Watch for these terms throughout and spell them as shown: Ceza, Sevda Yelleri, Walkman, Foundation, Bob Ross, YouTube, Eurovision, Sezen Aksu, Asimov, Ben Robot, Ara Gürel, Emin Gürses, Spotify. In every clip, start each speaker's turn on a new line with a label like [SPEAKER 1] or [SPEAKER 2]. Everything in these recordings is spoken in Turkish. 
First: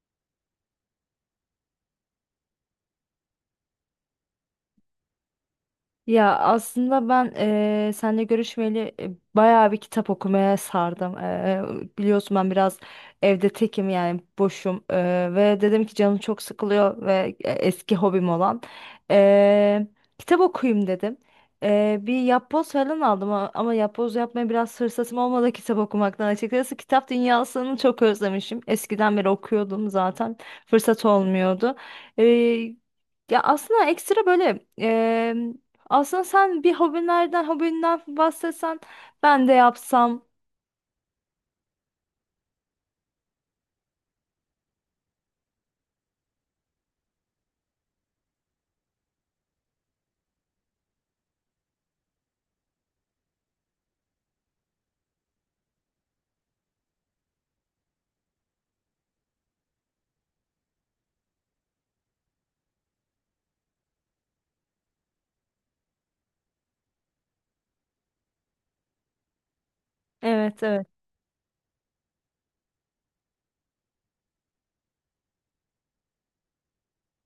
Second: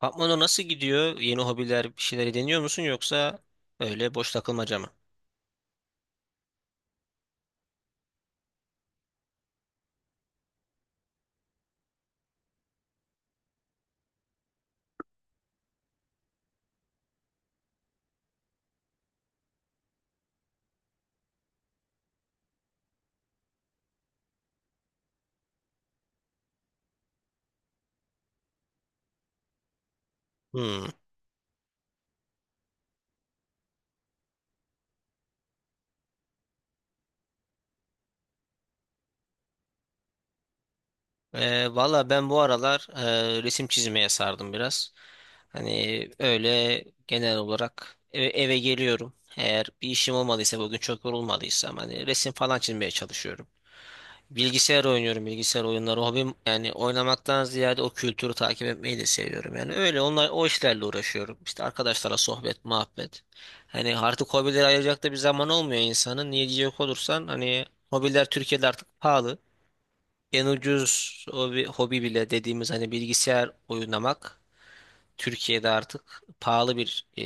[SPEAKER 1] Patmano nasıl gidiyor? Yeni hobiler, bir şeyleri deniyor musun yoksa öyle boş takılmaca mı?
[SPEAKER 2] Ya aslında ben seninle görüşmeli bayağı bir kitap okumaya sardım. Biliyorsun ben biraz evde tekim yani boşum. Ve dedim ki canım çok sıkılıyor ve eski hobim olan eee, kitap okuyayım dedim. Bir yapboz falan aldım ama yapboz yapmaya biraz fırsatım olmadı kitap okumaktan açıkçası. Kitap dünyasını çok özlemişim. Eskiden beri okuyordum zaten,
[SPEAKER 1] Hmm.
[SPEAKER 2] fırsat olmuyordu. Eee, ya aslında ekstra böyle, aslında sen bir hobinden bahsetsen ben de yapsam.
[SPEAKER 1] Valla ben bu aralar resim çizmeye sardım biraz. Hani öyle genel olarak eve geliyorum. Eğer bir işim olmadıysa bugün çok yorulmadıysam hani resim falan çizmeye çalışıyorum. Bilgisayar oynuyorum, bilgisayar oyunları hobim, yani oynamaktan ziyade o kültürü takip etmeyi de seviyorum. Yani öyle onlar, o işlerle uğraşıyorum. İşte arkadaşlarla sohbet, muhabbet. Hani artık hobilere ayıracak da bir zaman olmuyor insanın. Niye diyecek olursan, hani hobiler Türkiye'de artık pahalı. En
[SPEAKER 2] Evet, evet.
[SPEAKER 1] ucuz hobi, hobi bile dediğimiz hani bilgisayar oynamak Türkiye'de artık pahalı bir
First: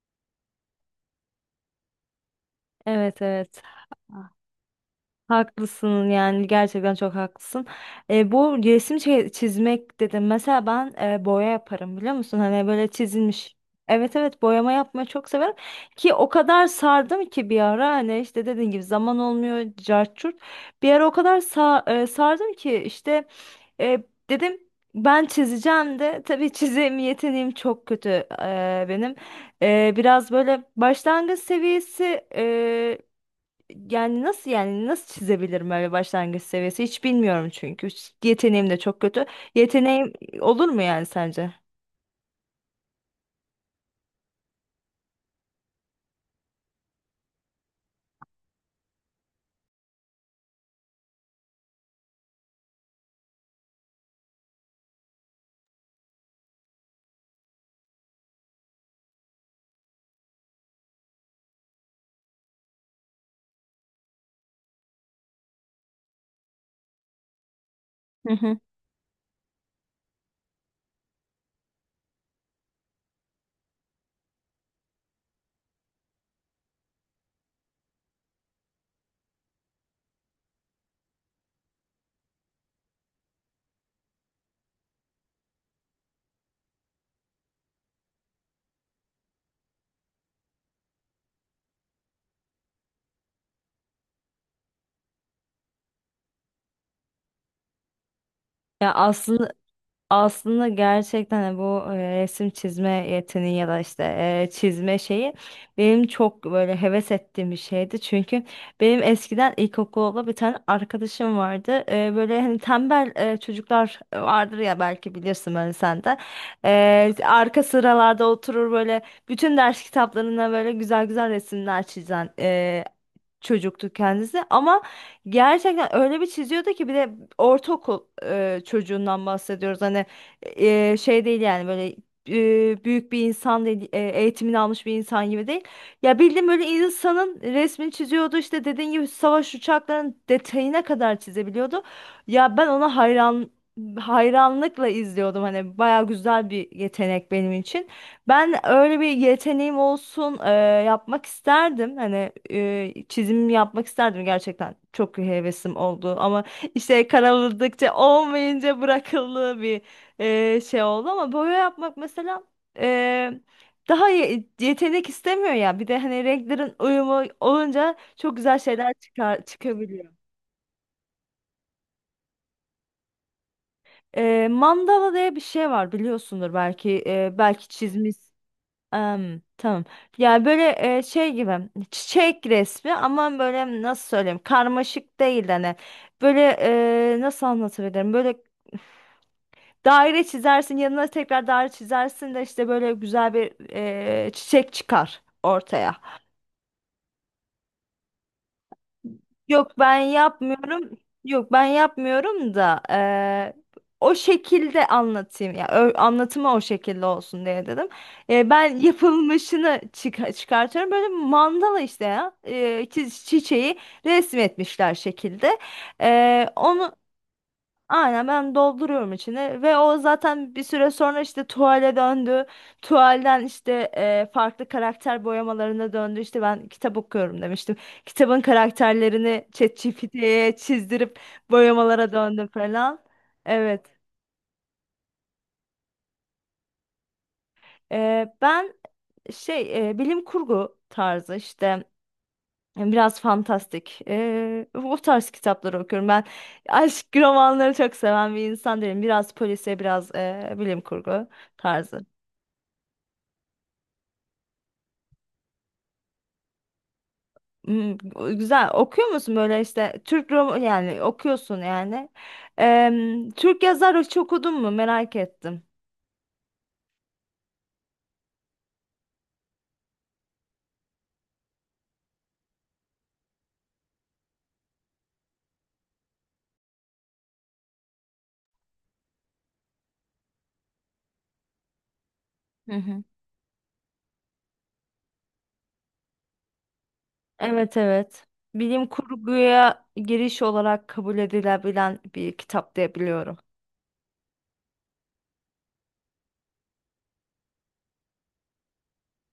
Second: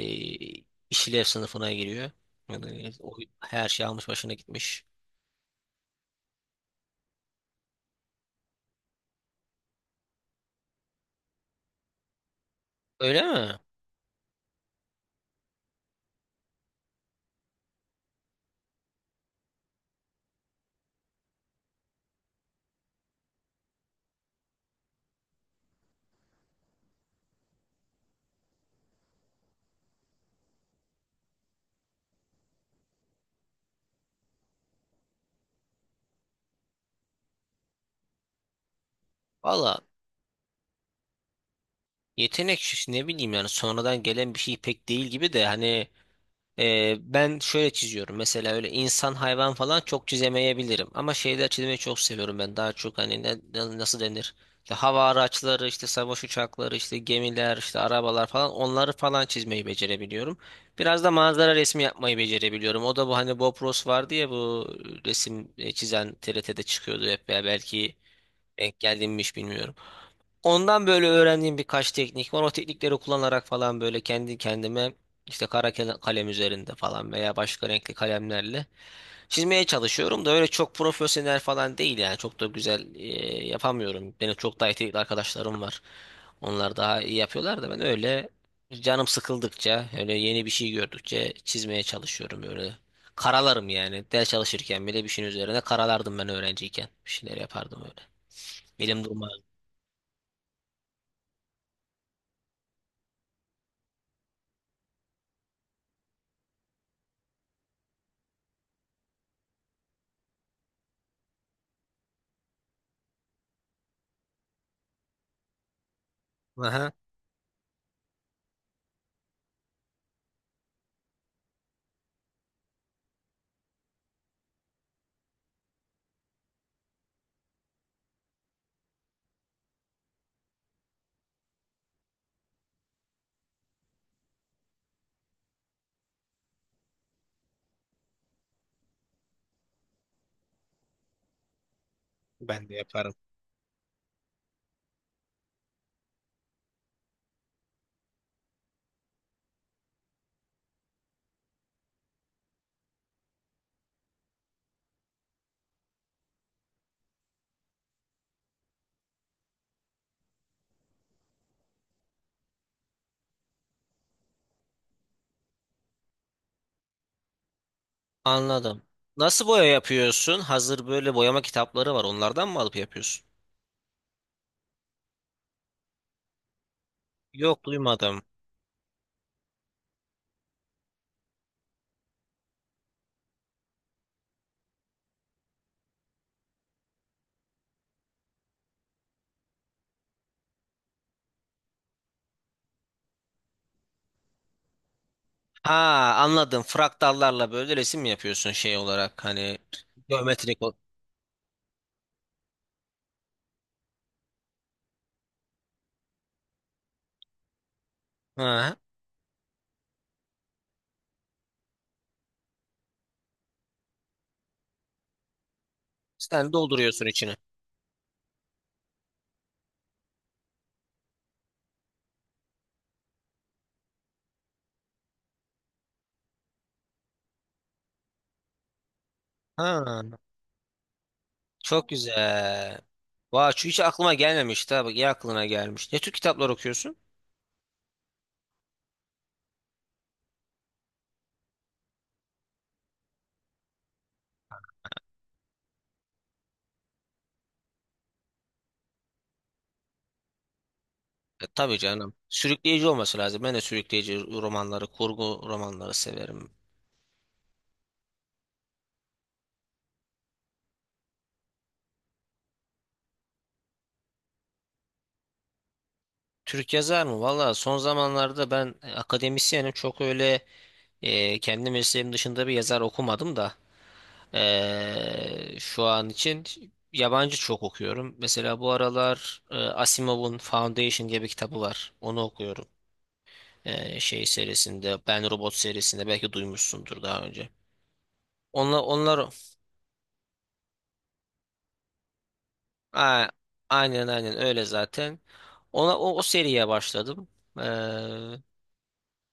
[SPEAKER 1] işlev sınıfına giriyor. Yani
[SPEAKER 2] Evet, evet.
[SPEAKER 1] her şey almış başına gitmiş.
[SPEAKER 2] Haklısın, yani gerçekten çok haklısın. Bu resim çizmek dedim. Mesela ben boya yaparım, biliyor musun? Hani böyle
[SPEAKER 1] Öyle
[SPEAKER 2] çizilmiş.
[SPEAKER 1] mi?
[SPEAKER 2] Evet, evet, boyama yapmayı çok severim, ki o kadar sardım ki bir ara, hani işte dediğin gibi, zaman olmuyor, cart curt. Bir ara o kadar sardım ki işte, e, dedim ben çizeceğim de, tabii çizim yeteneğim çok kötü benim. Biraz böyle başlangıç seviyesi, e, yani nasıl çizebilirim, öyle başlangıç seviyesi hiç bilmiyorum, çünkü yeteneğim de çok kötü.
[SPEAKER 1] Valla,
[SPEAKER 2] Yeteneğim olur mu yani sence?
[SPEAKER 1] yetenek şu, ne bileyim, yani sonradan gelen bir şey pek değil gibi de hani ben şöyle çiziyorum mesela, öyle insan hayvan falan çok çizemeyebilirim ama şeyler çizmeyi çok seviyorum. Ben daha çok hani nasıl denir, işte hava araçları, işte savaş uçakları, işte gemiler, işte arabalar falan, onları falan çizmeyi becerebiliyorum. Biraz da manzara resmi yapmayı becerebiliyorum. O da bu, hani Bob Ross vardı ya, bu resim çizen TRT'de çıkıyordu hep ya, belki
[SPEAKER 2] Hı hı.
[SPEAKER 1] denk geldim mi hiç bilmiyorum. Ondan böyle öğrendiğim birkaç teknik var. O teknikleri kullanarak falan böyle kendi kendime, işte kalem üzerinde falan veya başka renkli kalemlerle çizmeye çalışıyorum da, öyle çok profesyonel falan değil yani. Çok da güzel yapamıyorum. Benim çok daha yetenekli arkadaşlarım var. Onlar daha iyi yapıyorlar da, ben öyle canım sıkıldıkça, öyle yeni bir şey gördükçe çizmeye çalışıyorum öyle. Karalarım yani. Ders çalışırken bile bir şeyin üzerine karalardım ben öğrenciyken. Bir şeyler yapardım öyle.
[SPEAKER 2] Ya
[SPEAKER 1] Elim durmaz.
[SPEAKER 2] aslında Aslında gerçekten de bu resim çizme yeteneği ya da işte çizme şeyi, benim çok böyle heves ettiğim bir şeydi. Çünkü benim eskiden ilkokulda bir tane arkadaşım vardı. Böyle hani tembel çocuklar vardır ya, belki bilirsin böyle sen de.
[SPEAKER 1] Aha.
[SPEAKER 2] Arka sıralarda oturur böyle, bütün ders kitaplarına böyle güzel güzel resimler çizen çocuktu kendisi. Ama gerçekten öyle bir çiziyordu ki, bir de ortaokul çocuğundan bahsediyoruz, hani şey değil yani, böyle büyük bir insan değil, eğitimini almış bir insan gibi değil, ya bildiğim böyle, insanın resmini çiziyordu, işte dediğin gibi savaş uçaklarının detayına kadar çizebiliyordu. Ya ben ona hayranlıkla izliyordum, hani baya güzel bir yetenek benim için. Ben öyle bir yeteneğim olsun, yapmak isterdim. Hani çizim yapmak isterdim gerçekten. Çok hevesim oldu, ama işte karaladıkça olmayınca bırakıldığı bir şey oldu. Ama boya yapmak mesela, e, daha yetenek istemiyor ya. Bir de hani renklerin uyumu olunca, çok güzel
[SPEAKER 1] Anladım.
[SPEAKER 2] şeyler çıkar
[SPEAKER 1] Nasıl boya
[SPEAKER 2] çıkabiliyor.
[SPEAKER 1] yapıyorsun? Hazır böyle boyama kitapları var. Onlardan mı alıp yapıyorsun?
[SPEAKER 2] Mandala diye bir şey var, biliyorsundur belki e,
[SPEAKER 1] Yok,
[SPEAKER 2] belki çizmiş.
[SPEAKER 1] duymadım.
[SPEAKER 2] Tamam. Ya böyle, şey gibi çiçek resmi, ama böyle nasıl söyleyeyim, karmaşık değil hani, böyle nasıl anlatabilirim, böyle daire çizersin, yanına tekrar daire çizersin de işte böyle güzel bir çiçek çıkar
[SPEAKER 1] Ha,
[SPEAKER 2] ortaya.
[SPEAKER 1] anladım. Fraktallarla böyle resim mi yapıyorsun, şey olarak hani
[SPEAKER 2] Yok, ben
[SPEAKER 1] geometrik ol.
[SPEAKER 2] yapmıyorum. Yok, ben yapmıyorum da o şekilde anlatayım. Ya anlatımı o şekilde olsun diye dedim. Eee,
[SPEAKER 1] Ha.
[SPEAKER 2] ben yapılmışını çıkartıyorum. Böyle mandala işte ya. Çiçeği resmetmişler şekilde. Eee,
[SPEAKER 1] Sen
[SPEAKER 2] onu
[SPEAKER 1] dolduruyorsun içini.
[SPEAKER 2] Aynen, ben dolduruyorum içine, ve o zaten bir süre sonra işte tuvale döndü. Tuvalden işte farklı karakter boyamalarına döndü. İşte ben kitap okuyorum demiştim. Kitabın karakterlerini
[SPEAKER 1] Ha.
[SPEAKER 2] ChatGPT'ye çizdirip
[SPEAKER 1] Çok
[SPEAKER 2] boyamalara döndüm
[SPEAKER 1] güzel.
[SPEAKER 2] falan.
[SPEAKER 1] Vay, şu hiç
[SPEAKER 2] Evet.
[SPEAKER 1] aklıma gelmemişti ha. Bak, iyi aklına gelmiş. Ne tür kitaplar okuyorsun?
[SPEAKER 2] Ben şey, bilim kurgu tarzı işte, biraz fantastik. O tarz kitapları okuyorum. Ben aşk romanları çok seven bir insan değilim. Biraz polisiye, biraz bilim kurgu
[SPEAKER 1] E, tabii
[SPEAKER 2] tarzı.
[SPEAKER 1] canım. Sürükleyici olması lazım. Ben de sürükleyici romanları, kurgu romanları severim.
[SPEAKER 2] Hmm, güzel. Okuyor musun böyle işte, Türk roman yani okuyorsun yani. Türk yazar hiç okudun mu? Merak ettim.
[SPEAKER 1] Türk yazar mı? Valla, son zamanlarda ben akademisyenim. Çok öyle kendi mesleğim dışında bir yazar okumadım da şu an için yabancı çok okuyorum. Mesela bu aralar Asimov'un Foundation diye bir kitabı var. Onu okuyorum.
[SPEAKER 2] Hı hı.
[SPEAKER 1] Şey serisinde, Ben Robot serisinde, belki duymuşsundur daha önce.
[SPEAKER 2] Evet, evet.
[SPEAKER 1] Onlar,
[SPEAKER 2] Bilim
[SPEAKER 1] onlar
[SPEAKER 2] kurguya giriş olarak kabul edilebilen bir kitap diye
[SPEAKER 1] a-
[SPEAKER 2] biliyorum.
[SPEAKER 1] aynen, aynen öyle zaten. Ona o seriye başladım. Ee,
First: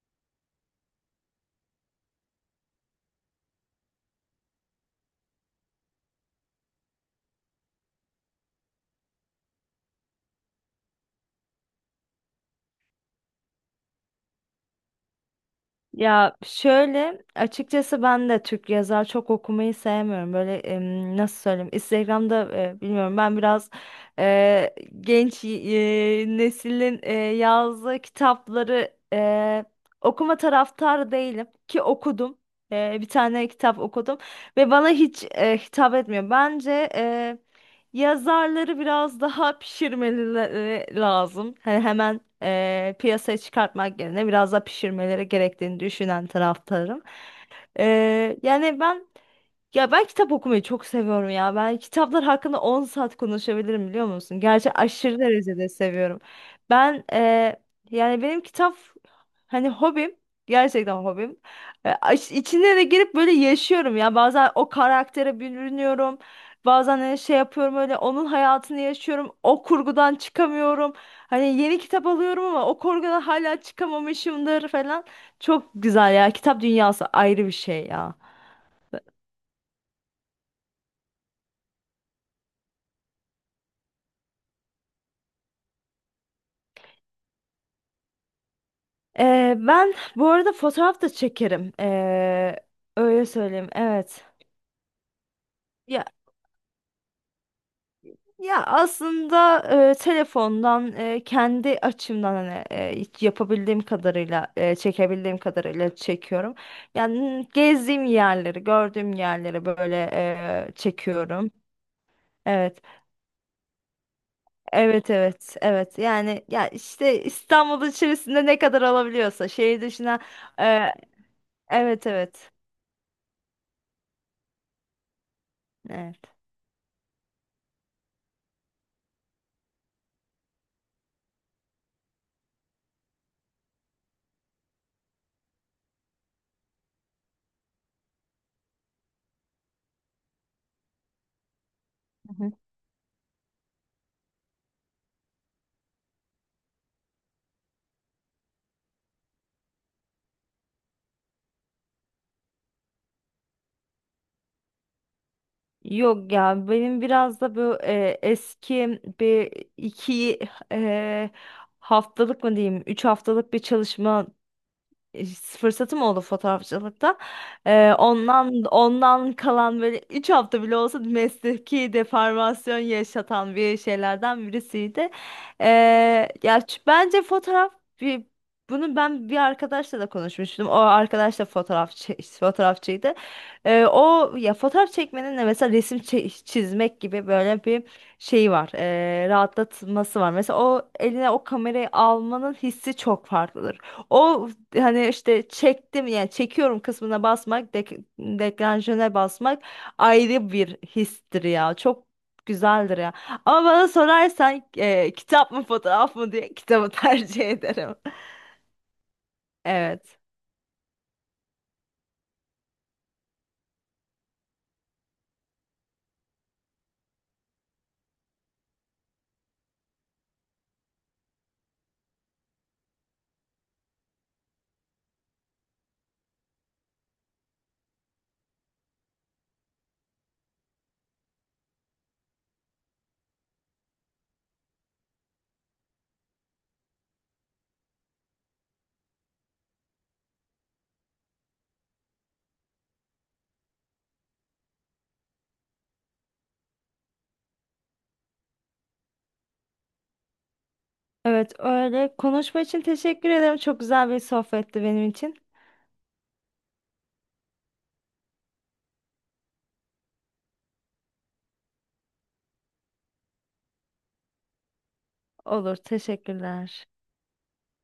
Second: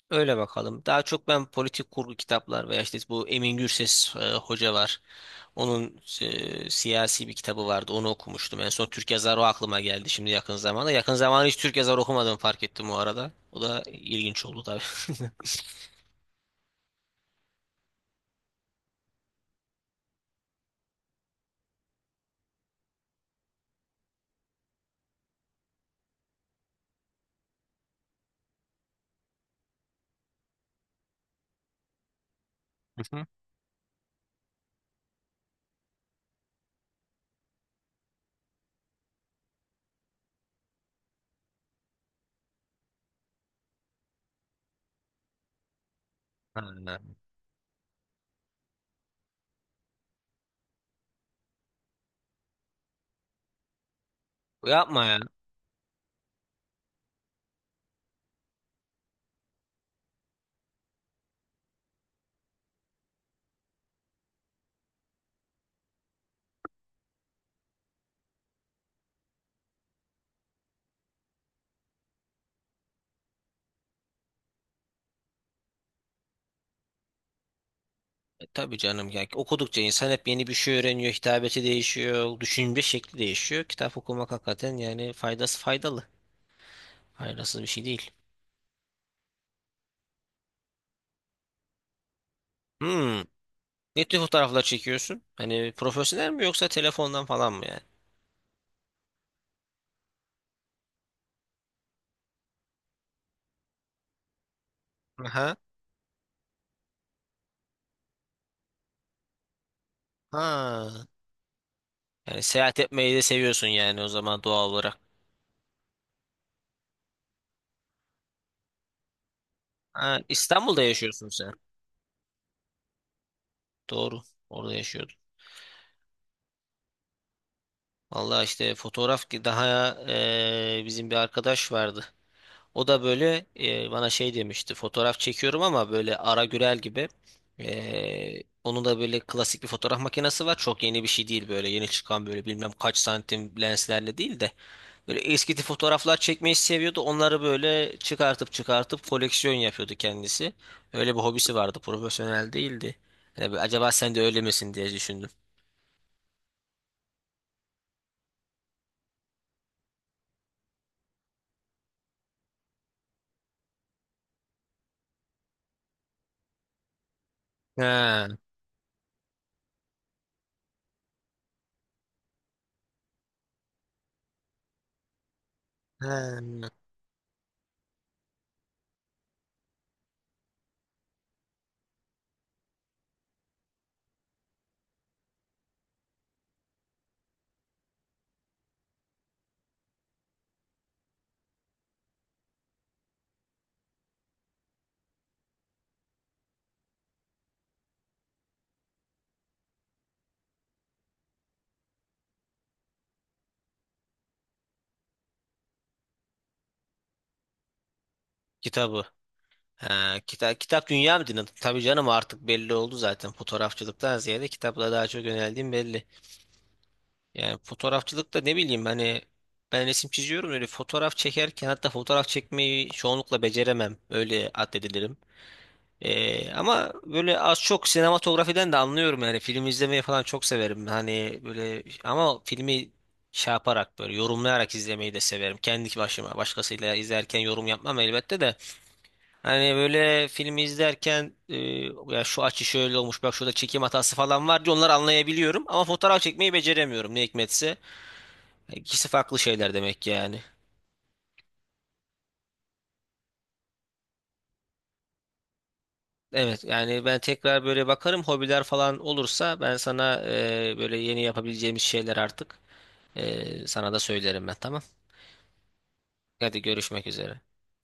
[SPEAKER 1] Öyle bakalım. Daha çok ben politik kurgu kitaplar veya işte bu Emin Gürses hoca var. Onun siyasi bir kitabı vardı. Onu okumuştum. En son Türk yazarı o, aklıma geldi şimdi yakın zamanda. Yakın zamanda hiç Türk yazarı okumadım, fark ettim o arada. O da ilginç oldu tabii.
[SPEAKER 2] Ya şöyle açıkçası, ben de Türk yazar çok okumayı sevmiyorum. Böyle, nasıl söyleyeyim? Instagram'da bilmiyorum, ben biraz e, genç neslin yazdığı kitapları okuma taraftarı değilim, ki okudum. Bir
[SPEAKER 1] Hı hı.
[SPEAKER 2] tane kitap okudum ve bana hiç hitap etmiyor. Bence yazarları biraz daha pişirmeleri lazım. Hani hemen piyasaya çıkartmak yerine, biraz daha pişirmeleri gerektiğini düşünen
[SPEAKER 1] Ha,
[SPEAKER 2] taraftarım. Yani ben, kitap okumayı çok seviyorum ya. Ben kitaplar hakkında 10 saat konuşabilirim, biliyor musun? Gerçi
[SPEAKER 1] yapma
[SPEAKER 2] aşırı
[SPEAKER 1] ya.
[SPEAKER 2] derecede seviyorum. Ben yani benim kitap hani, hobim. Gerçekten hobim. E, aş- içine de girip böyle yaşıyorum ya. Bazen o karaktere bürünüyorum. Bazen hani şey yapıyorum, öyle onun hayatını yaşıyorum. O kurgudan çıkamıyorum. Hani yeni kitap alıyorum ama o kurgudan hala çıkamamışımdır falan. Çok güzel ya. Kitap dünyası ayrı bir şey ya.
[SPEAKER 1] E, tabii canım ya. Okudukça insan hep yeni bir şey öğreniyor. Hitabeti değişiyor. Düşünce şekli değişiyor. Kitap okumak hakikaten yani faydası, faydalı. Faydasız bir şey değil.
[SPEAKER 2] Ben bu arada fotoğraf da çekerim. Ee,
[SPEAKER 1] Hmm.
[SPEAKER 2] öyle söyleyeyim.
[SPEAKER 1] Ne tür
[SPEAKER 2] Evet.
[SPEAKER 1] fotoğraflar çekiyorsun? Hani
[SPEAKER 2] Ya
[SPEAKER 1] profesyonel mi, yoksa telefondan falan mı yani?
[SPEAKER 2] ya aslında, telefondan, kendi açımdan hani hiç yapabildiğim kadarıyla, çekebildiğim
[SPEAKER 1] Aha.
[SPEAKER 2] kadarıyla çekiyorum. Yani gezdiğim yerleri, gördüğüm yerleri böyle
[SPEAKER 1] Ha.
[SPEAKER 2] çekiyorum.
[SPEAKER 1] Yani seyahat
[SPEAKER 2] Evet.
[SPEAKER 1] etmeyi de seviyorsun yani, o zaman doğal olarak.
[SPEAKER 2] Evet, evet, evet, yani ya işte İstanbul içerisinde ne kadar alabiliyorsa, şehir
[SPEAKER 1] Ha,
[SPEAKER 2] dışına,
[SPEAKER 1] İstanbul'da
[SPEAKER 2] e,
[SPEAKER 1] yaşıyorsun sen.
[SPEAKER 2] evet, evet,
[SPEAKER 1] Doğru. Orada yaşıyordun.
[SPEAKER 2] evet.
[SPEAKER 1] Vallahi, işte fotoğraf ki daha bizim bir arkadaş vardı. O da böyle, bana şey demişti. Fotoğraf çekiyorum ama böyle Ara Gürel gibi. Eee, onun da böyle klasik bir fotoğraf makinesi var. Çok yeni bir şey değil böyle. Yeni çıkan böyle bilmem kaç santim lenslerle değil de, böyle eski tip fotoğraflar çekmeyi seviyordu. Onları böyle çıkartıp çıkartıp koleksiyon yapıyordu kendisi. Öyle bir hobisi vardı. Profesyonel değildi. Yani bir, acaba sen de öyle misin diye düşündüm.
[SPEAKER 2] Yok ya, benim biraz da bu eski, bir iki e, haftalık mı diyeyim, üç haftalık bir çalışma fırsatım oldu fotoğrafçılıkta. Ee,
[SPEAKER 1] Ha,
[SPEAKER 2] ondan ondan kalan, böyle 3 hafta bile olsa, mesleki deformasyon yaşatan bir şeylerden birisiydi. Ee,
[SPEAKER 1] ha.
[SPEAKER 2] ya bence fotoğraf bir Bunu ben bir arkadaşla da konuşmuştum. O arkadaş da fotoğrafçıydı. O ya, fotoğraf çekmenin de mesela resim çizmek gibi böyle bir şeyi var. Rahatlatması var. Mesela o eline o kamerayı almanın hissi çok farklıdır. O hani işte çektim yani çekiyorum kısmına basmak, deklanşöre basmak, ayrı bir histir ya. Çok güzeldir ya. Ama bana sorarsan, kitap mı fotoğraf mı diye, kitabı tercih ederim.
[SPEAKER 1] Kitabı.
[SPEAKER 2] Evet.
[SPEAKER 1] Ha, kitap, kitap dünya mı dinledin? Tabii canım, artık belli oldu zaten. Fotoğrafçılıktan ziyade kitapla daha çok yöneldiğim belli. Yani fotoğrafçılıkta ne bileyim hani, ben resim çiziyorum öyle, fotoğraf çekerken hatta fotoğraf çekmeyi çoğunlukla beceremem. Öyle addedilirim. Ama böyle az çok sinematografiden de anlıyorum yani, film izlemeyi falan çok severim hani böyle, ama filmi şey yaparak, böyle yorumlayarak izlemeyi de severim kendi başıma. Başkasıyla izlerken yorum yapmam elbette de, hani böyle filmi izlerken ya şu açı şöyle olmuş, bak şurada çekim hatası falan var diye onları anlayabiliyorum, ama fotoğraf çekmeyi beceremiyorum ne hikmetse. İkisi farklı şeyler demek ki yani.
[SPEAKER 2] Evet öyle. Konuşma için teşekkür ederim. Çok güzel bir sohbetti benim için.
[SPEAKER 1] Evet yani, ben tekrar böyle bakarım, hobiler falan olursa ben sana böyle yeni yapabileceğimiz şeyler artık sana da söylerim ben, tamam.
[SPEAKER 2] Olur,
[SPEAKER 1] Hadi,
[SPEAKER 2] teşekkürler.
[SPEAKER 1] görüşmek üzere.